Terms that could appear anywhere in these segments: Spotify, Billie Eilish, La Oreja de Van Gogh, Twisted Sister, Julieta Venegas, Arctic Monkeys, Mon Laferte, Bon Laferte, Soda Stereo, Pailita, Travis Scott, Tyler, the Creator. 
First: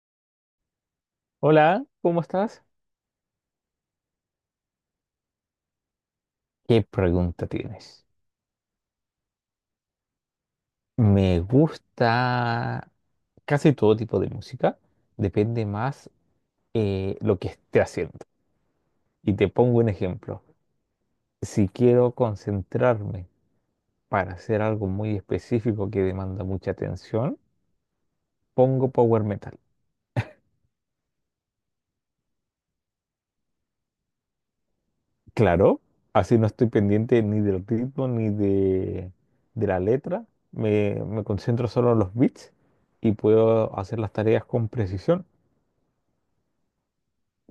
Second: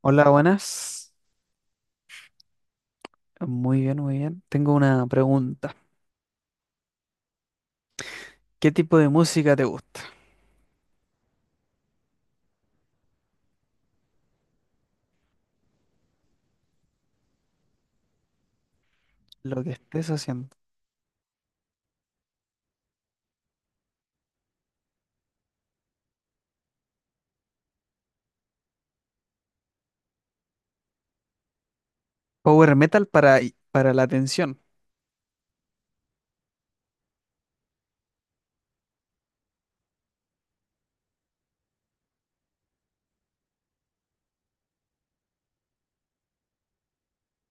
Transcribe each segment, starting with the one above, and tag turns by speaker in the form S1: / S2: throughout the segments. S1: Hola, buenas.
S2: Hola, ¿cómo estás?
S1: Muy bien, muy bien. Tengo una pregunta.
S2: ¿Qué pregunta tienes?
S1: ¿Qué tipo de música te gusta?
S2: Me gusta casi todo tipo de música, depende más lo que esté haciendo. Y te
S1: Lo que
S2: pongo un
S1: estés
S2: ejemplo.
S1: haciendo.
S2: Si quiero concentrarme para hacer algo muy específico que demanda mucha atención, pongo power metal.
S1: Power metal para la atención.
S2: Claro, así no estoy pendiente ni del ritmo ni de la letra. Me concentro solo en los beats y puedo hacer las tareas con precisión.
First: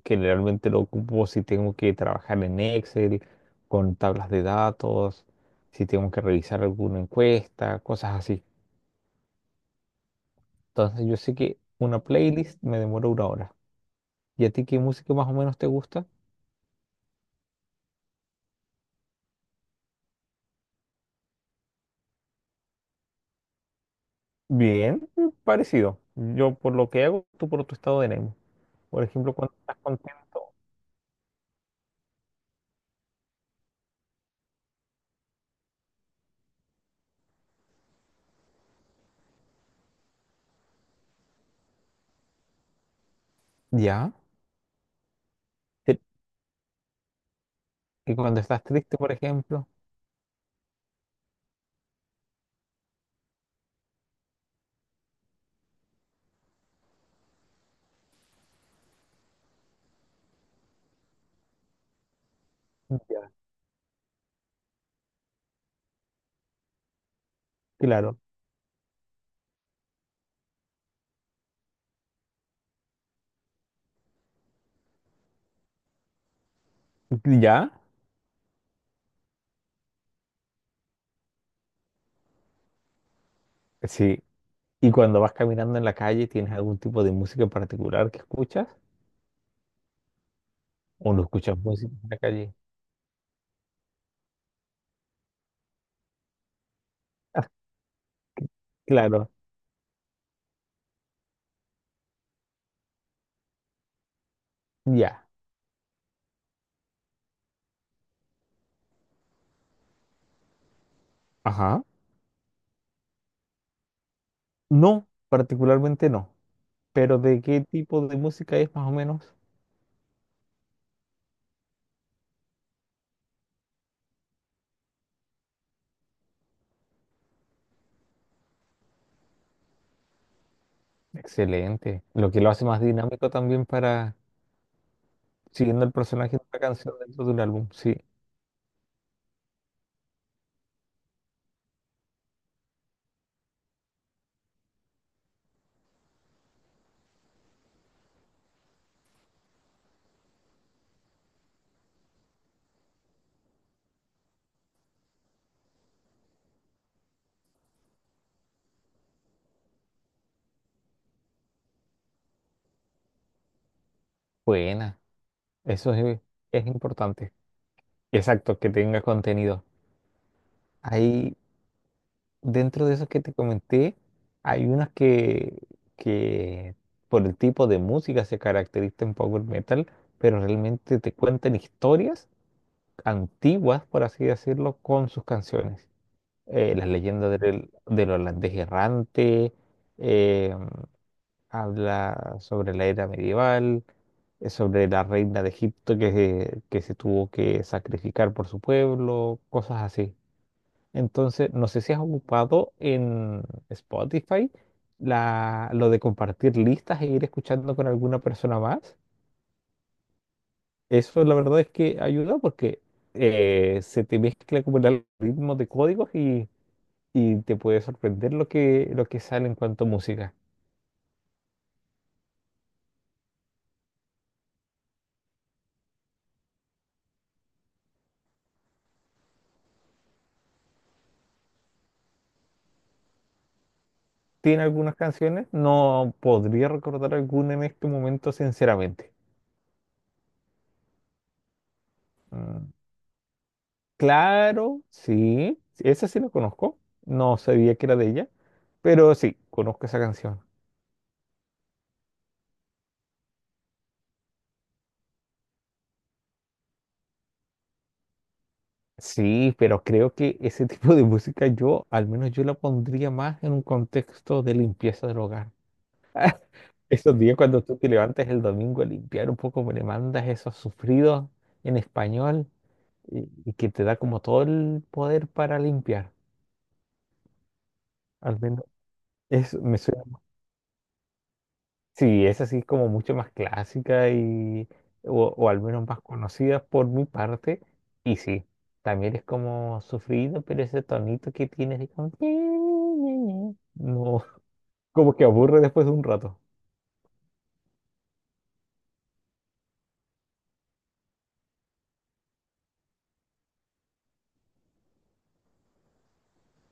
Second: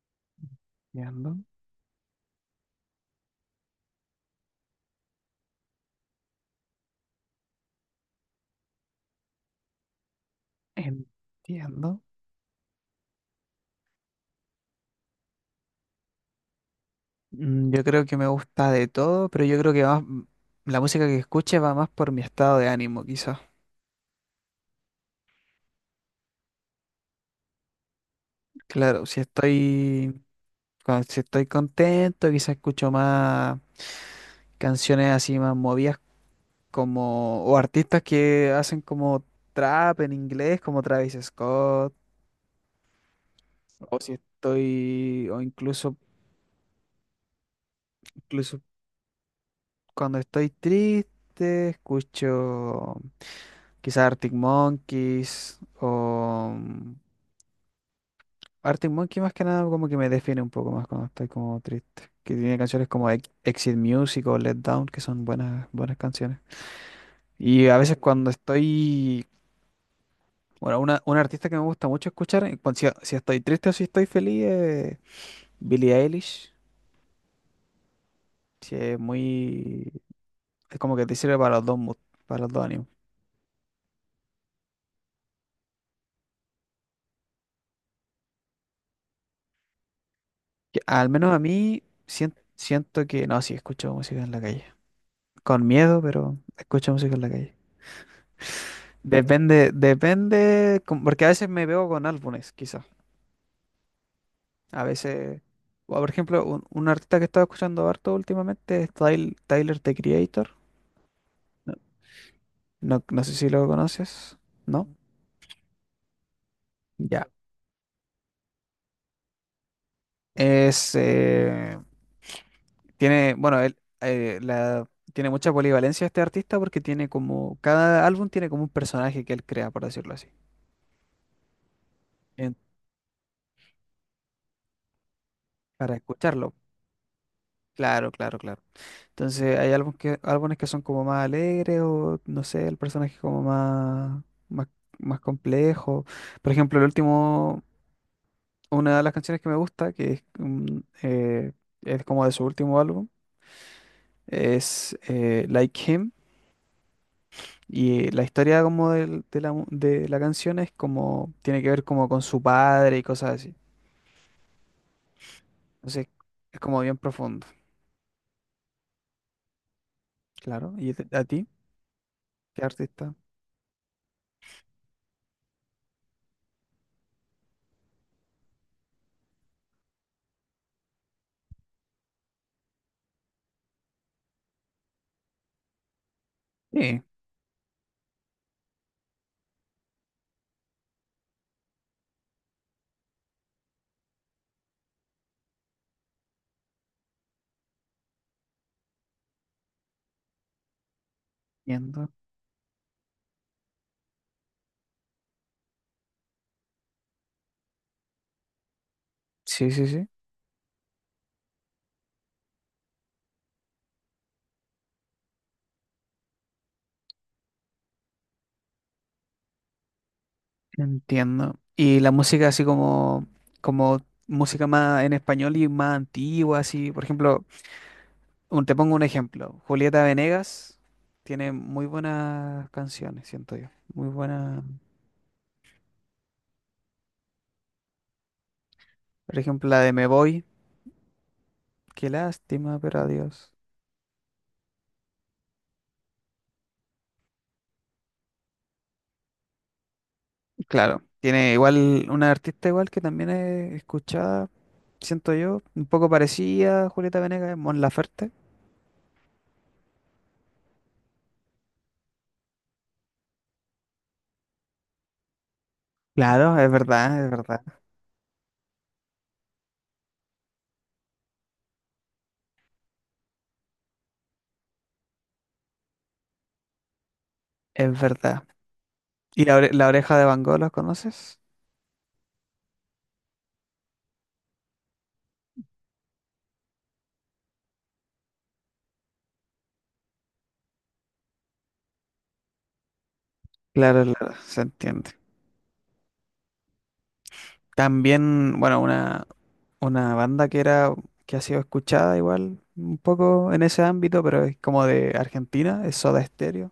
S2: Que realmente lo ocupo
S1: Entiendo.
S2: si tengo que trabajar en Excel, con tablas de datos, si tengo que revisar alguna encuesta, cosas así. Entonces yo sé que una
S1: Entiendo.
S2: playlist me demora una hora. ¿Y a ti qué música más o menos te gusta?
S1: Yo creo que me gusta de todo, pero yo creo que la música que escuche va más por mi estado de ánimo, quizás.
S2: Bien, mm, parecido. Yo por lo que hago, tú por tu estado de ánimo. Por
S1: Claro, si
S2: ejemplo, cuando estás
S1: estoy,
S2: contento.
S1: si estoy contento, quizás escucho más canciones así más movidas como, o artistas que hacen como trap en inglés, como Travis Scott, o
S2: Ya.
S1: si estoy, o incluso,
S2: Te- Y cuando
S1: incluso
S2: estás triste, por ejemplo.
S1: cuando estoy triste, escucho quizás Arctic Monkeys, o Arctic Monkey más que nada como que me define un poco más cuando estoy como triste, que tiene canciones como
S2: Ya.
S1: Exit Music o Let Down, que son buenas, buenas canciones. Y a veces
S2: Claro.
S1: cuando estoy... Bueno, una artista que me gusta mucho escuchar, en si, si estoy triste o si estoy feliz, es Billie Eilish.
S2: ¿Ya?
S1: Sí, es muy... Es como que te sirve para los dos moods, para los dos ánimos.
S2: Sí. ¿Y cuando vas caminando en la calle, tienes algún tipo de música en particular que escuchas?
S1: Que al
S2: O no
S1: menos a
S2: escuchas
S1: mí
S2: música en la calle.
S1: siento que... No, sí, escucho música en la calle. Con miedo, pero escucho música en la
S2: Ah,
S1: calle.
S2: claro,
S1: Depende, depende... Porque a veces me veo con álbumes, quizás. A
S2: ya.
S1: veces... o, por ejemplo, un artista que estaba escuchando harto últimamente es Tyler, the Creator. No,
S2: Ajá.
S1: no sé si lo conoces, ¿no?
S2: No, particularmente no. Pero
S1: Ya.
S2: ¿de qué tipo de música es más o menos?
S1: Es, tiene, bueno, tiene mucha polivalencia este artista porque tiene como, cada álbum tiene como un personaje que él crea, por decirlo así,
S2: Excelente. Lo que lo
S1: en-
S2: hace más dinámico también para siguiendo el
S1: para
S2: personaje de
S1: escucharlo.
S2: una canción dentro de un álbum. Sí,
S1: Claro, claro, claro. Entonces hay álbumes que son como más alegres o, no sé, el personaje como más, más, más complejo. Por ejemplo, el último, una de las canciones que me gusta, que es, es como de su último álbum, es Like Him. Y la historia como de la canción es como, tiene que ver como con su padre y cosas así.
S2: buena. Eso
S1: Entonces, es
S2: es
S1: como bien
S2: importante.
S1: profundo,
S2: Exacto, que tenga contenido.
S1: claro. ¿Y a
S2: Ahí,
S1: ti? ¿Qué
S2: dentro de esos
S1: artista?
S2: que te comenté, hay unas que por el tipo de música se caracterizan en power metal, pero realmente te cuentan historias antiguas, por así decirlo, con sus canciones. Las
S1: Sí,
S2: leyendas del holandés errante, eh, habla sobre la era medieval, sobre la reina de Egipto que, que se tuvo que sacrificar por su pueblo, cosas así. Entonces, no sé si has
S1: entiendo.
S2: ocupado en Spotify lo de compartir listas e ir escuchando con alguna persona más.
S1: Sí, sí, sí,
S2: Eso la verdad es que ayuda porque se te mezcla como el algoritmo de códigos y te puede sorprender lo lo que sale en cuanto a música.
S1: entiendo. Y la música así como, como música más en español y más antigua, así. Por ejemplo, te pongo un ejemplo. Julieta Venegas tiene muy buenas canciones, siento yo. Muy
S2: Tiene
S1: buena.
S2: algunas canciones, no podría recordar alguna en este momento, sinceramente.
S1: Por ejemplo, la de Me Voy. Qué
S2: Mm,
S1: lástima, pero adiós.
S2: claro, sí, esa sí la conozco, no sabía que era de ella, pero sí, conozco esa canción.
S1: Claro, tiene igual una artista igual que también es escuchada, siento yo, un poco parecida a Julieta Venegas, es Mon Laferte.
S2: Sí, pero creo que ese tipo de música yo, al menos yo la pondría más en un contexto de limpieza del hogar.
S1: Claro, es
S2: Esos
S1: verdad, es
S2: días
S1: verdad,
S2: cuando tú te levantas el domingo a limpiar un poco, me le mandas esos sufridos en español y que te da como todo el poder para limpiar.
S1: es
S2: Al
S1: verdad.
S2: menos
S1: ¿Y
S2: es, me
S1: la
S2: suena-
S1: oreja de Van Gogh, la conoces?
S2: sí, es así como mucho más clásica o al menos más conocida por mi parte. Y sí, también es como sufrido, pero ese tonito que tienes de como...
S1: Claro,
S2: No,
S1: claro, se entiende.
S2: como que aburre después de un rato.
S1: También, bueno, una banda que era, que ha sido escuchada igual, un poco en ese ámbito, pero es como de Argentina, es Soda Stereo.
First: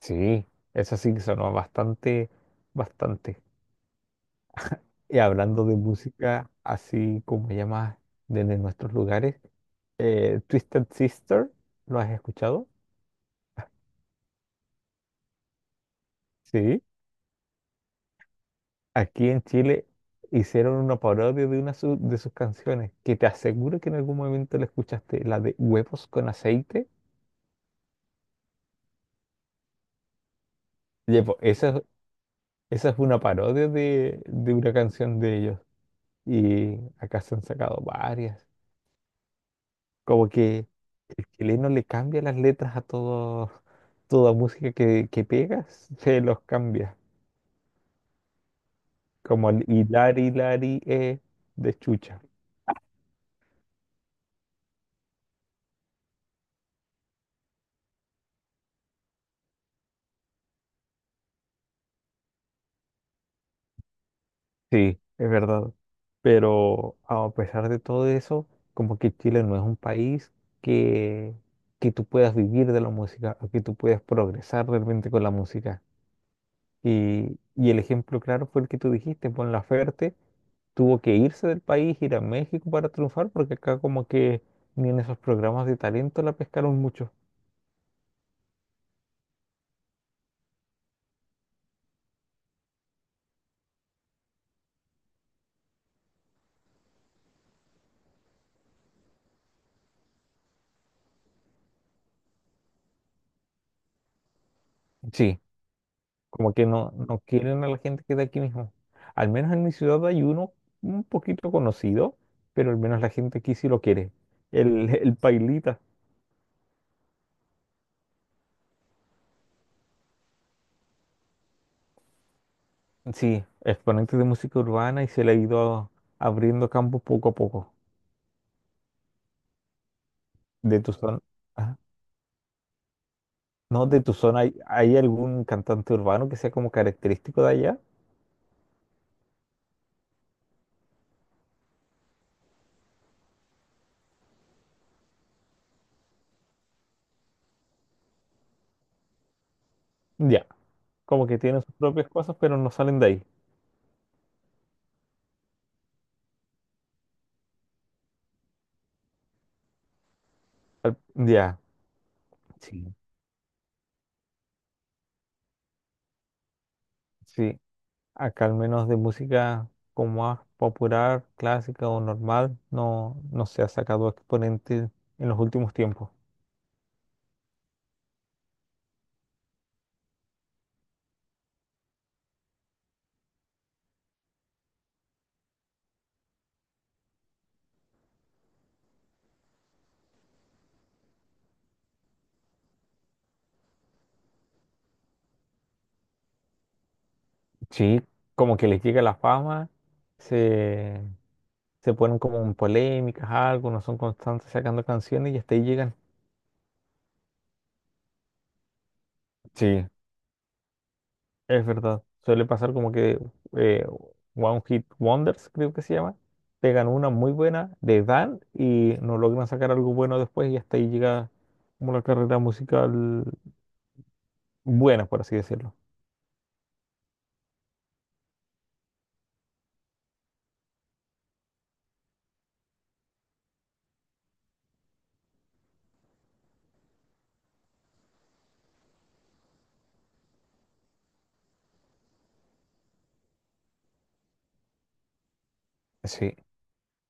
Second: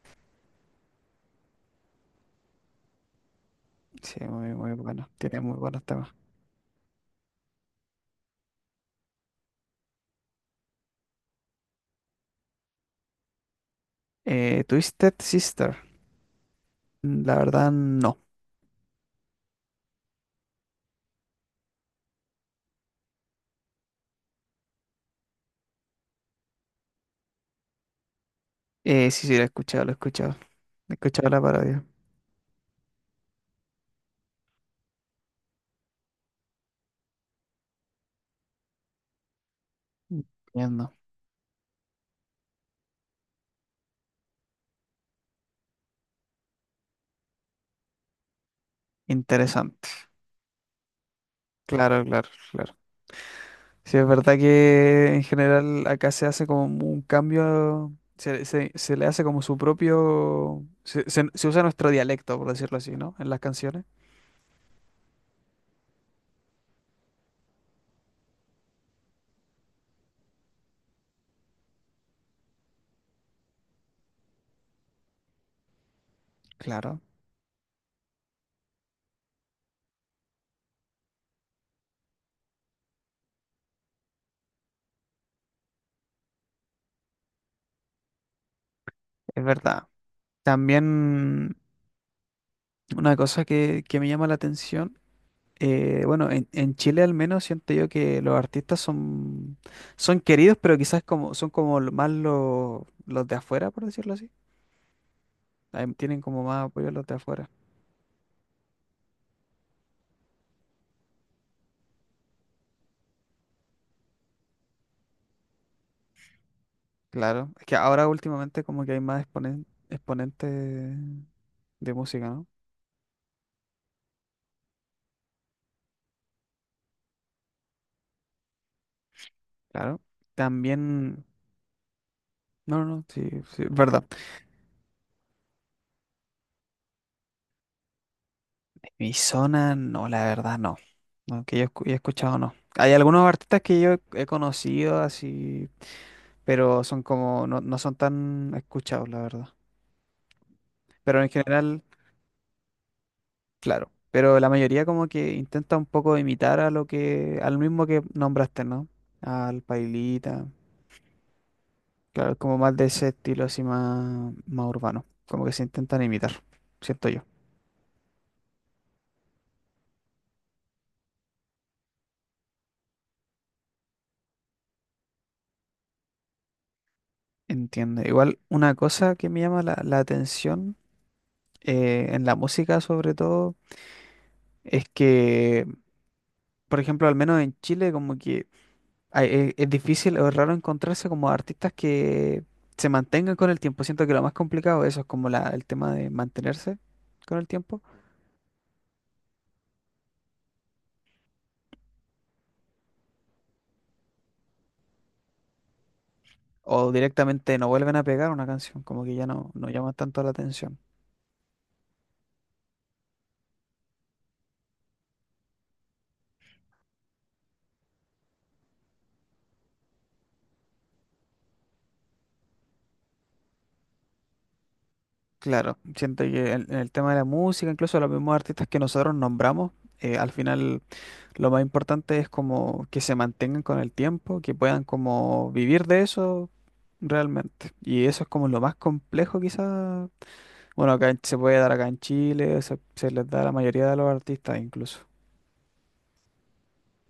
S2: Sí, eso sí que sonó bastante, bastante.
S1: Sí, muy, muy bueno,
S2: Y
S1: tiene muy
S2: hablando de
S1: buenos temas.
S2: música, así como llamas desde nuestros lugares, Twisted Sister, ¿lo has escuchado?
S1: Twisted Sister,
S2: Sí.
S1: la verdad no.
S2: Aquí en Chile hicieron una parodia de una de sus canciones, que te aseguro que en algún momento la escuchaste, la de Huevos con aceite.
S1: Sí, sí, lo he escuchado, lo he escuchado. He
S2: Oye,
S1: escuchado
S2: po,
S1: la
S2: esa,
S1: parodia.
S2: esa es una parodia de una canción de ellos. Y acá se han sacado varias. Como que
S1: Entiendo.
S2: el chileno le cambia las letras a todo, toda música que pega, se los cambia. Como el
S1: Interesante.
S2: hilari, lari, de
S1: Claro,
S2: chucha.
S1: claro, claro. Sí, es verdad que en general acá se hace como un cambio, se, se le hace como su propio, se, se usa nuestro dialecto, por decirlo así, ¿no? En las canciones.
S2: Sí, es verdad. Pero a pesar de todo eso, como que Chile no es un país que, que tú puedas vivir de la música o que tú puedas progresar realmente con la música.
S1: Claro,
S2: Y el ejemplo claro fue el que tú dijiste, Bon Laferte tuvo que irse del país, ir a México para triunfar, porque acá como que ni en esos programas de talento la pescaron mucho.
S1: es verdad. También una cosa que me llama la atención. Bueno, en Chile al menos siento yo que los artistas son, son queridos, pero quizás como, son como más los de afuera, por decirlo así.
S2: Sí.
S1: Ahí tienen como
S2: Como
S1: más
S2: que no,
S1: apoyo los de
S2: no
S1: afuera.
S2: quieren a la gente que es de aquí mismo. Al menos en mi ciudad hay uno un poquito conocido, pero al menos la gente aquí sí lo quiere. El, el Pailita.
S1: Claro, es que ahora últimamente como que hay más exponentes de música, ¿no?
S2: Sí, exponente de música urbana y se le ha ido abriendo campo poco a poco.
S1: Claro.
S2: De tu zona.
S1: También,
S2: Ah,
S1: no, no, sí, sí, es
S2: no, de
S1: verdad.
S2: tu zona, ¿hay, hay algún cantante urbano que sea como característico de allá?
S1: Mi zona, no, la verdad, no. No, que yo he escuchado, no. Hay algunos artistas que yo he conocido así, pero son como, no, no son tan escuchados, la verdad.
S2: Ya,
S1: Pero
S2: como
S1: en
S2: que tiene sus
S1: general,
S2: propias cosas, pero no salen de ahí.
S1: claro. Pero la mayoría como que intenta un poco imitar a lo que, al mismo que nombraste, ¿no? Al Pailita.
S2: Ya,
S1: Claro, como más de
S2: sí,
S1: ese estilo así más, más urbano. Como que se intentan imitar, ¿siento yo?
S2: sí. Acá al menos de música como más popular, clásica o normal, no, no se ha sacado exponente en los últimos tiempos.
S1: Entiendo. Igual una cosa que me llama la, la atención en la música sobre todo es que, por ejemplo, al menos en Chile como que... es difícil o raro encontrarse como artistas que se mantengan con el tiempo. Siento que lo más complicado eso es como el tema de mantenerse con el tiempo.
S2: Sí, como que les llega la fama, se, se ponen como en polémicas, algo, no son constantes sacando canciones y hasta ahí llegan.
S1: O directamente no vuelven a pegar una canción, como que ya no, no
S2: Sí,
S1: llama tanto la atención.
S2: es verdad, suele pasar como que eh, One Hit Wonders, creo que se llama, pegan una muy buena de Dan y no logran sacar algo bueno después y hasta ahí llega como la carrera musical buena, por así decirlo.
S1: Claro, siento que en el tema de la música, incluso los mismos artistas que nosotros nombramos, al final lo más importante es como que se mantengan con el tiempo, que puedan como vivir de eso realmente. Y eso es como lo más complejo quizás. Bueno, acá se puede dar acá en Chile, se- les da a la mayoría de los artistas incluso.
S2: Sí,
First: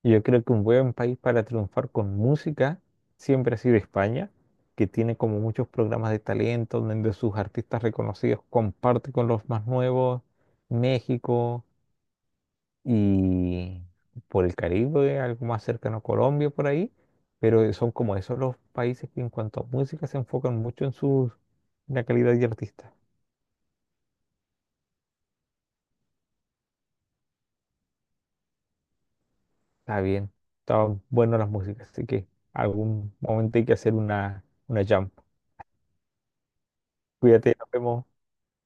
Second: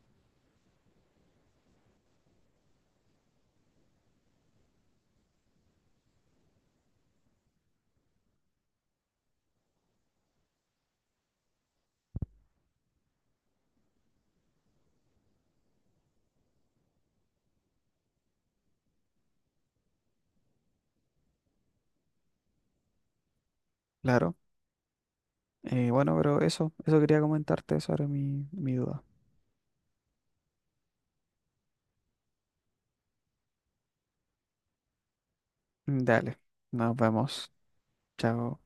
S2: yo creo que un buen país para triunfar con música siempre ha sido España, que tiene como muchos programas de talento donde sus artistas reconocidos comparte con los más nuevos, México y por el Caribe, algo más cercano a Colombia por ahí, pero son como esos los países que en cuanto a música se enfocan mucho en su la calidad de artista.
S1: Claro. Bueno, pero eso quería comentarte sobre mi, mi duda.
S2: Está bien, están buenas las músicas, así que algún momento hay que hacer una jam.
S1: Dale, nos vemos.
S2: Cuídate, nos vemos.
S1: Chao.